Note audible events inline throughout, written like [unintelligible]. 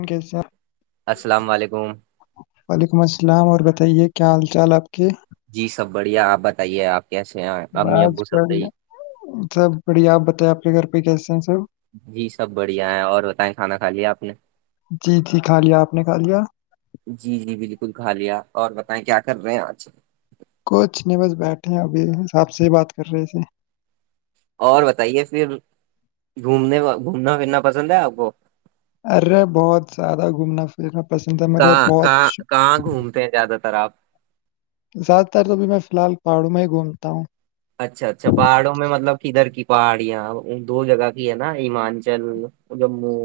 اک سر [unintelligible] السلام علیکم [unintelligible] وعلیکم السلام اور بتائیے کیا حال چال آپ کے جی سب بڑھیا آپ بتائیے آپ کیسے ہیں امی بس ابو بڑھیا سبی سب بڑھیا آپ بتائیں آپ کے گھر پہ کیسے ہیں سب جی سب بڑھیا ہے اور بتائیں کھانا کھا لیا آپ نے جی جی کھا لیا آپ نے کھا لیا جی جی بالکل کالیا اور بتائیں کیا کر رہے ہیں آج کچھ نہیں بس بیٹھے ابھی حس آاب سے بات کر رہے تھ اور بتائیے پھر گھومنے گھومنا پھرنا پسند ہے آپ کو ارے بہت زیادہ گھومنا پھرنا پسند ہے میرے کہاں بہت کہاں کہاں گھومتے ہیں زیادہ تر آپ [unintelligible] زیادہ تر تو بھی میں فی الال پہاڑوں میں ہی گھومتا ہوں اچھا اچھا پاڑوں میں مطلب کدھر کی پہاڑیا دو جگہ کی ہے نا ہممانچل جموں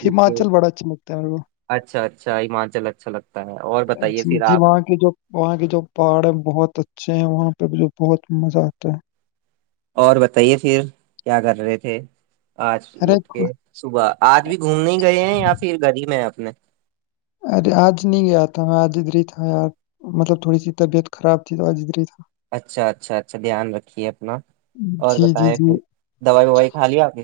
یو کے ہماچل بڑا اچھا لگتا ہے میرے کو اچھا اچھااچل اچھا لگتا اور بتائیے جی پھر جی آپ وہاں جو وہاں کے جو پہاڑ ہے بہت اچھے ہیں وہاں پہ بھی جو بہت مزہ آتا ہے اور بتائیے پھر کیا کر رہے تھے آج اٹھ ارے کے صبح آج بھی گھومنے ہی گئے ہیں یا پھر گلی میں ہے اپنے ارے آج نہیں گیا تھا میں آج ادھر ہی تھا یار مطلب تھوڑی سی طبیعت خراب تھی تو آج ادھر ہی تھا اچھا اچھا اچھا دھیان رکھیے اپنا اور جی جی بتائیں جی پھر دوائی وائی کھا لی آپ نے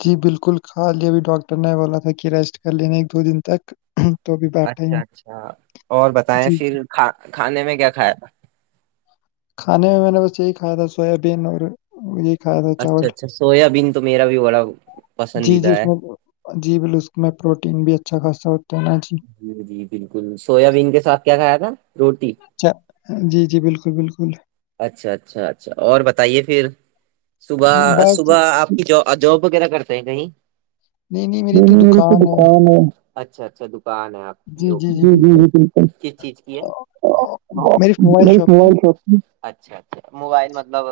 جی بالکل خالی ابھی ڈاکٹر نے بولا تھا کہ ریسٹ کر لینےا ایک دو دن تک توب اچھا اچھا اور بتائیں جی پھر کھانے میں کیا کھایا تھا کھانے میں میں نے بس یہی کھایا تھا سویابین اور وہ یہی کھایا تھا چاول اچھا اچھا سویا بین تو میرا بھی بڑا جی جی پسندیدہ اس ہے میں جی بال اس میں پروٹین بھی اچھا خاصا ہوتا ہے نا جی جی جی بالکل سویا بین کے ساتھ کیا کھایا تھا روٹی جی جی بالکل بالکل اچھا اچھا اچھا اور بتائیے پھر ہاں، صبح بس صبح آپ کی جاب وغیرہ کرتے ہیں کہیں نہیں مری تو دکان ہے اچھا اچھا دکان ہے آپ جی جی جی چز چیز کی ہے میری شاپ کی موبائل شاپ اچھا اچھا موبائل مطلب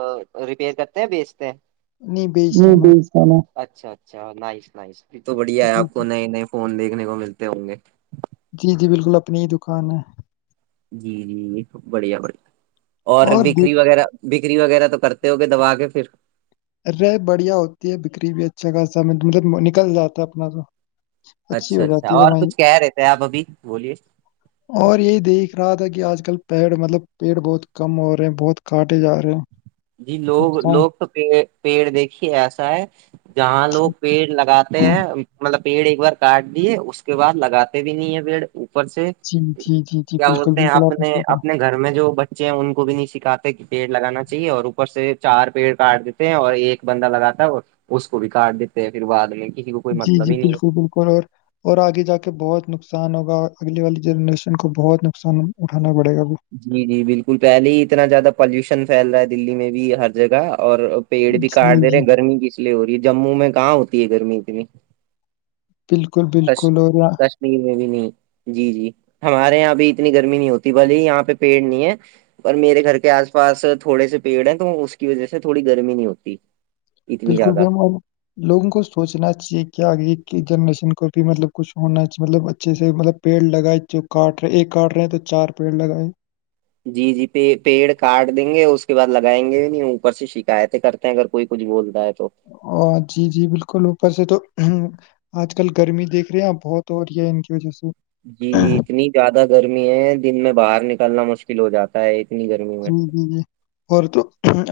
ریپیئر کرتے ہیں بیچتے ہیں نہیں بیچتا میں اچھا اچھا نائس نائس تو بڑھیا ہے جی جی آپ کو نئے نئے فون دیکھنے کو ملتے ہوں گے جی جی بالکل اپنی ہی دکان ہے جی جی بڑھیا بڑھیا اور بیکری وغیرہ بکری وغیرہ تو کرتے ہوگئے دبا کے پھر رہے بڑھیا ہوتی ہے بکری بھی اچھا خاصا مطلب نکل جاتا ہے اپنا اچھی اچھا ہو اچھا جاتی ہے اور کمائی کچھ کہہ رہے تھے آپ ابھی بولیے اور یہی دیکھ رہا تھا کہ آج کل پیڑ مطلب پیڑ بہت کم ہو رہے بہت کاٹے جا رہے ہیں جی لوگ نقصان لوگ تو پیڑ دیکھیے ایسا ہے جہاں لوگ جی پیڑ لگاتے ہیں مطلب پیڑ ایک بار کاٹ دیے اس کے بعد لگاتے بھی نہیں ہے پیڑ اوپر سے جی جی جی جی کیا بالکل بولتے ہیں بالکل آپ اپنے اپنے گھر میں جو بچے ہیں ان کو بھی نہیں سکھاتے کہ پیڑ لگانا چاہیے اور اوپر سے چار پیڑ کاٹ دیتے ہیں اور ایک بندہ لگاتا ہے اور اس کو بھی کاٹ دیتے ہیں پھر بعد میں کسی کو کوئی جی مطلب جی ہی نہیں بالکل ہے بالکل اور اور آگے جا کے بہت نقصان ہوگا اگلے والی جنریشن کو بہت نقصان اٹھانا پڑے گا جی جی بالکل پہلے ہی اتنا زیادہ پالوشن پھیل رہا ہے دللی میں بھی ہر جگہ اور پیڑ بھی جی کاٹ دے رہے جی ہیں گرمی کس لیے ہو رہی ہے جموں میں کہاں ہوتی ہے گرمی اتنی بالکل کش بالکل اور کشمیر میں بھی نہیں جی جی ہمارے یہاں بھی اتنی گرمی نہیں ہوتی بھلی یہاں پہ پیڑ نہیں ہے اور میرے گھر کے آس پاس تھوڑے سے پیڑ ہیں تو اس کی وجہ سے تھوڑی گرمی نہیں ہوتی اتنی بالکل زیادہ بم لوگوں کو سوچنا چاہیے کہ آگے کی جنریشن کو بھی مطلب کچھ ہونا چیے مطلب اچھے سے مطلب پیڑ لگائے جو کاٹ رہے ایک کاٹ رہے ہیں تو چار پیڑ لگائے جی جی پیڑ کاٹ دیں گے اس کے بعد لگائیں گے بھی نہیں اوپر سے شکایتیں کر اگر کوئی کچھ بولتا ہے تو ا جی جی بالکل اوپر سے تو آج کل گرمی دھ رہے ہیں آپ بہت ہو رہی ہے ان کی وجہ سے جی جی اتنی زیادہ گرمی ہے دن میں باہر نکلنا مشکل ہو جاتا ہے اتنی گرمی میں جی جی جی اور تو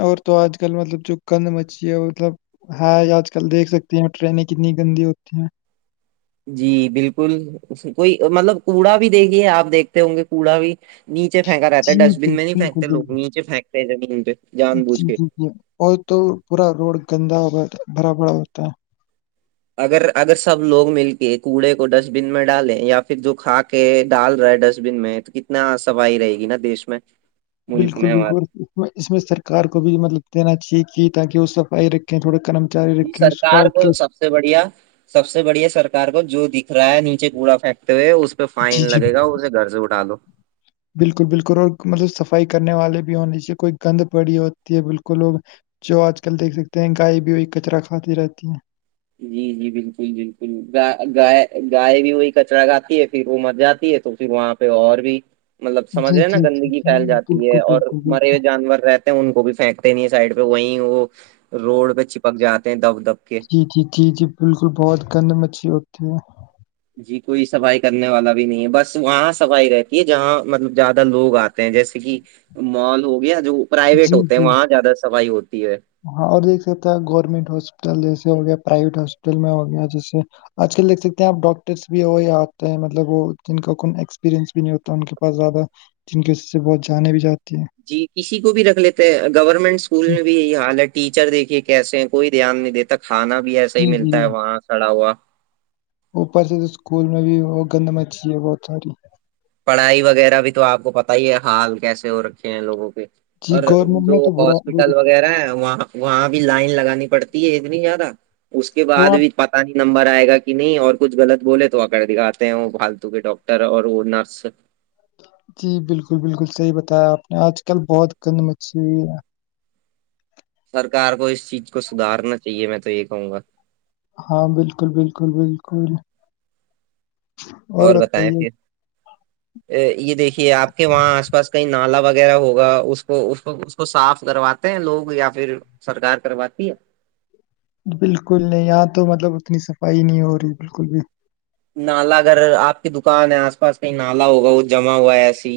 اور تو آج کل مطلب جو گند مچلی ہے مطلب ہاں آج کل دیکھ سکتے ہیں ٹرینیں کتنی گندی ہوتی ہیں جی بالکل کوئی مطلب کوڑا بھی دیکھیے آپ دیکھتے ہوں گے کوڑا بھی نیچے پھینکا رہتا ہے جی ڈسٹ بین بال- میں نہیں بالکل پھینکتے لوگ بالکل نیچے پھینکتے ہیں زمین پہ جان بوجھ جی کے جی جی اور تو پورا روڈ گندا ہو بھرا بھرا ہوتا ہے اگر اگر سب لوگ مل کے کوڑے کو ڈسٹ بین میں ڈالیں یا پھر جو کھاک کہ ڈال رہا ہے ڈسٹبین میں تو کتنا صفائی رہے گی نا دیش میں ملک بالکل میں ہمارے بالکل اس میں سرار کو بھی مطلب دینا چاہیے کہ تاکہ وہ صفائی رکھیں تھوڑا کررم جی سرکار کو سب سے بڑھیا سب سے بڑی ہے سرار کو جو دکھ رہا ہے نیچے کوڑا پھینکتے ہوئے اس پہ فائن جی جی لگے گا اور اسے گھر سے اٹھاالو بالکل بالکل اور مطلب صفائی کرنے والے بھی ہونیاہیے کوئی گند پڑی ہوتی ہے بالکل لوگ جو آج کل دیکھ سکتے ہیں گائے بھی ہوئی کچرا کھاتی رہتی ہے جی جی بالکل بالکل گ گائے گائے بھی وہی کچرا گاتی ہے پھر وہ مر جاتی ہے تو پھر وہاں پہ اور بھی مطلب سمجھ جی رہے ہیں نا جی گندگی پھیل جاتی ہے بالکل اور بالکل مرے بالکل ہوئے جانور رہتے ان کو بھی پھینکتے نہیں سائڈ پہ وہیں وہ روڈ پہ چپک جاتے ہیں دب دب کے جی جی جی جی بالکل بہت گند مچھلی ہوتی ہے جی کوئی صفائی کرنے والا بھی نہیں ہے بس وہاں صفائی رہتی ہے جہاں مطلب زیادہ لوگ آتے جیسے کہ مال ہو گیا جو پرائیویٹ جی ہوتے ہیں جی وہاں زیادہ صفائی ہوتی ہے ہاں اور دیکھ سکتا ہے گورنمنٹ ہاسپٹل جیسے ہو گیا پرائیویٹ ہاسپٹل میں ہو گیا جیسے آج کل دیکھ سکتے ہیں آپ ڈاکٹرس بھی ہویا آتے ہیں مطلب وہ جن کا کون ایکسپیریئنس بھی نہیں ہوتا ان کے پاس زیادہ جن کے سے بہت جانے بھی جاتی ہیں جی کسی کو بھی رکھ لیتے ہیں گورنمنٹ اسکول میں بھی یہی حال ہے ٹیچر دیکھیے کیسے ہیں کوئی دھیان نہیں دیتا کھانا بھی ایسا ہی جی جی ملتا ہے وہاں سڑا ہوا اوپر سے تو اسکول میں بھی وہ گند مچھی ہے بہت ساری پڑھائی وغیرہ بھی تو آپ کو پت ہی ہے حال کیسے ہو رکھے ہیں لوگوں کے جی اور گورنمنٹ جو میں تو برا بری ہاسپٹل وغیرہ ہے وہاں وہاں بھی لائن لگانی پڑتی ہے اتنی زیادہ اس کے بعد وہ آپ بھی پتا نہیں نمبر آئے گا کہ نہیں اور کچھ غط بولے تو آ کر دکھاتے ہیں وہ پالتو کے ڈاکٹر اور وہ نرس بس جی بالکل بالکل صحیح بتایا آپ نے آج کل بہت گند مچھلی ہے سرکار کو اس چیز کو سدارنا چاہیے میں تو یہ کہوں گا ہاں بالکل بالکل بالکل اور بتائیں پھر یہ دیکھیے آپ کے وہاں آس پاس کئی نالا وغیرہ ہوگا اس کو اس کو صاف کرواتے ہیں لوگ یا پھر سرکار کرواتی ہے بالکل نہیں یہاں تو مطلب اتنی صفائی نہیں ہو رہی بالکل بھی نالا اگر آپ کی دکان ہے آس پاس کہیں نالا ہوگا وہ جمع ہوا ہے ایس ہی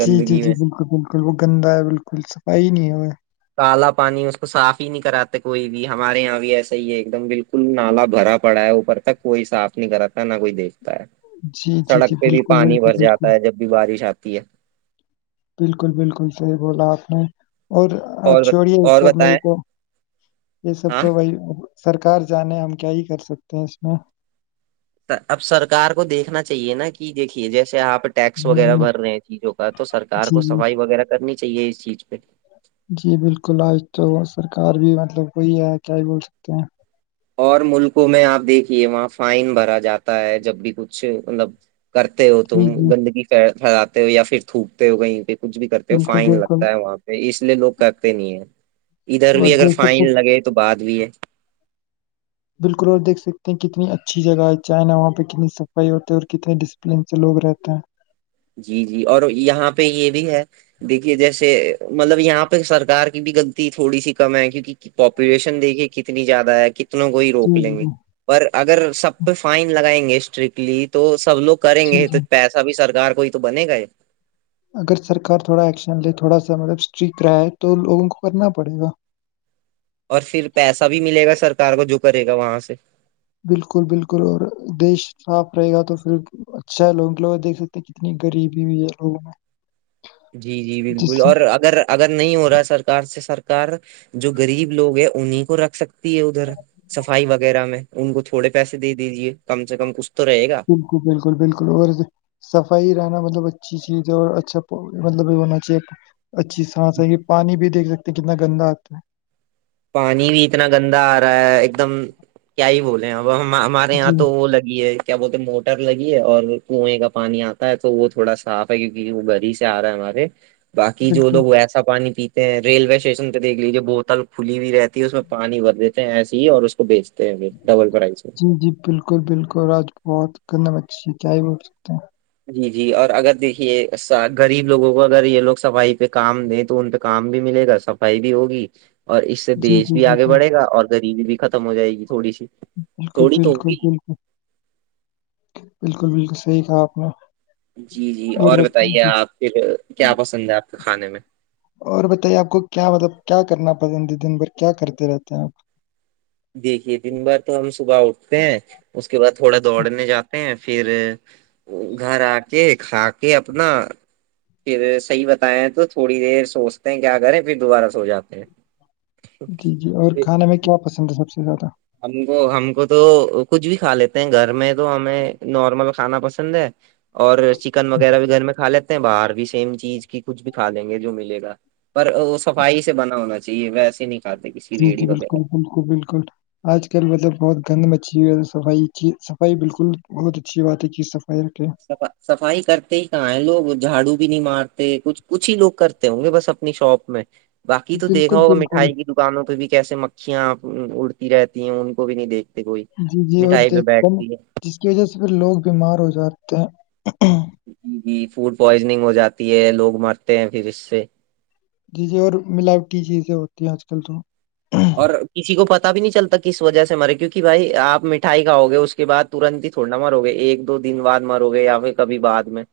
جی جی جی بالکل بالکل وہ گندا ہے بالکل صفائی نہیں ہے کالا پانی اس کو صاف ہی نہیں کراتے کوئی بھی ہمارے یہاں بھی ایسا ہی ہے ایک دم بالکل نالا بھرا پڑا ہے اوپر تک کوئی صاف نہیں کراتا ہے نہ کوئی دیکھتا ہے جی، جی، جی، سڑک پہ بھی بالکل، پانی بالکل، بھر بالکل، جاتا ہے جب بھی بارش آتی ہے بالکل بالکل صحیح بولا آپ نے اور ا اور بت- چھوڑیے اور سب میں یہ بتائیں تو یہ سب ہاں تو بھائی سرکار جانے ہم کیا ہی کر سکتے ہیں اس میں اب سرکار کو دیکھنا چاہیے نا کہ دیکھیے جیسے آپ ٹیکس وغیرہ ہوں، بھر رہے ہیں چیزوں کا تو سرار کو جی، صفائی وغیرہ کرنی چاہیے اس چیز پہ جی بالکل آج تو سرکار بھی مطلب وہی ہے کیا ہی بول سکتے ہیں اور ملکوں میں آپ دیکھیے وہاں فائن بھرا جاتا ہے جب بھی کچھ مطلب کرتے ہو تم جی، جی، گندگی پھیلاتے ہو یا پھر تھوکتے ہو کہیں پہ کچھ بھی کرتے ہیں بالکل، فائن بالکل لگتا ہے وہاں پہ اس لیے لوگ کہتے نہیں ہے ادھر اور بھی اگر دیکھ فائن سکتے لگے تو بعد بھی ہے بالکل اور دیکھ سکتے ہیں کتنی اچھی جگہ ہے چائنا وہاں پہ کتنی صفائی ہوتی ہے اور کتنے ڈسپلین سے لوگ رہتے ہیں جی جی اور یہاں پہ یہ بھی ہے دیکھیے جیسے مطلب یہاں پہ سرک کی بھی غلط تھوڑی سی کم ہے کیونکہ پاپولیشن دیکھیے کتنی زیادہ ہے کو ہی روک جی، لیں گے جی، پر اگر سب پہ فائن لگائیں گے اسٹرکٹلی تو سب لوگ کریں جی، گے جی۔ تو پیسہ بھی سرار کو ہی تو بنے گا ہے اگر سرکار تھوڑا ایکشن لے تھوڑا سا مطلب اسٹرکٹ رہا ہے تو لوگوں کو کرنا پڑے گا اور پھر پیسہ بھی ملے گا سرکار کو جو کرے گا وہاں سے بالکل بالکل اور دیش صاف رہے گا تو پھر اچھا لوگوں کے لوگ دھ سکتے ہیں کتنی غریبی ہوئی ہے لوگوں میں جی جی جس بالکل سے اور اگر اگر نہیں ہو رہا ہے سرک سے سرکار جو غریب لوگ ہے انہیں کو رکھ سکتے تی ہے ادھر سفائی وغیرہ میں ان کو تھوڑے پیسے دے دیجے کم سے کم کچھ تو رہے گا بالکل بالکل بالکل اور صفائی رہنا مطلب اچھی چیز ہے اور اچھا مطلب ہونا چاہیے اچھی سانس ہے یہ پانی بھی دیکھ سکتے ہیں کتنا گندا آتا ہے پانی بھی اتنا گندا آ رہا ہے ایک دم کیا ہی بولے ہیں آپ ہم ہمارے ہے یہاں جی تو وہ لگی ہے کیا بولتے ہیں موٹر لگی ہے اور کنویں کا پانی آتا ہے تو وہ تھوڑا صاف ہے کیونکہ وہ گری آ رہا ہمارے باقی جو بالکل لو وسا پانی پیتے ہیں ریلوے اسٹیشن پہ دیکھ لیجیے بوتل کھلی بھی رہتی اس میں پانی بھر دیتے ہیں ایے ہی اور اس کو بیچتے ہیں ڈبل فرائی سے جی جی بالکل بالکل آج بہت گدم اچھی ستائی بول سکتے ہیں جی جی اور اگر دیکھیے غریب لوگوں کو اگر یہ لوگ صفائی پہ کام دیں تو ان پہ کام بھی ملے گا صفائی بھی ہوگی اور اس سے جی دیش جی بھی جی آگے جی بڑھے گا اور غریبی بھی ختم ہو جائے گی تھوڑی سی بالکل تھوڑی تو بالکل ہوگی بالکل بالکل بالکل صحیح کہا آپ نے جی جی اور بت- جی بتائیے آپ پھر کیا پسند ہے آپ کے کھانے میں اور بتائیے آپ کو کیا مطلب کیا کرنا پسند دن بھر کیا کرتے رہتے ہیں آپ دیکھیے دن بار تو ہم صبح اٹھتے ہیں اس کے بعد تھوڑا دوڑنے جاتے ہیں پھر گھر آ کے کھا کے اپنا پھر صحیح بتائے تو تھوڑی دیر سوچتے ہیں کیا کریں پھر دوبارہ سو جاتے ہیں جی جی اور پھر کھانا میں کیا پسند ہے سب سے زیادہ ہم کو ہم کو تو کچھ بھی کھا لیتے ہیں گھر میں تو ہمیں نارمل کھانا پسند پند اور چکن وغیرہ بھی گھر میں کھا لیتے باہر بھی سیم چیز کی کچھ بھی کھا دیں گے جو ملے گا پر وہ صفائی سے بنا ہونا چاہیے ویسے نہیں کھاتے کسی جی جی ریڑی وغیرہ بالکل بالکل بالکل آج کل مطلب بہت گند مچھی ہوئی ہے صفائی کی صفائی بالکل بہت اچھی بات ہے کہ صفائی ر کے صفائی کرتے ہی کہاں ہے لوگ جھاڑو بھی نہیں مارتے کچھ کچھ ہی لوگ کرتے ہوں گے بس اپنی شاپ میں باقی تو دیکھا بالکل ہوگا بالکل مٹھائی کی دکانوں پہ بھی کیے مکھیاں اڑتی رہتی ہیں ان کو بھی نہیں دیکھ جی جی اور دیکھتے جس کی وجہ سے پھر لوگ بیمار ہو جاتے ہیں فوڈ پوائزننگ ہو جاتی ہے لوگ مرتے ہیں پھر اس سے جی جی اور ملاوٹی چیزیں ہوتی ہیں آج کل تو اور کسی کو پتا بھی نہیں چلتا کس وجہ سے مرے کیوںکہ بھائی آپ مٹھائی کھاو گے اس کے بعد ترنت ہی تھوڑ نا مرو گے ایک دو دن بعد مرو گے یا پھر کبھی بد میں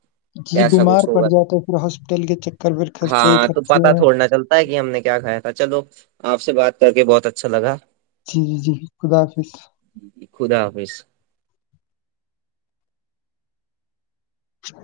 جی ایسا بیمار کچھ پڑ ہوگا جاتا ہے پھر ہاسپٹل کے چکر پیر خرچے ہی ہاں تو کررتے پتا ہیں تھوڑنا چلتا کہ ہم نے کیا کھایا تھا چلو آپ سے بات کر کے بہت اچھا لگا جی جی خدا حافظ ج خدا حافظ چ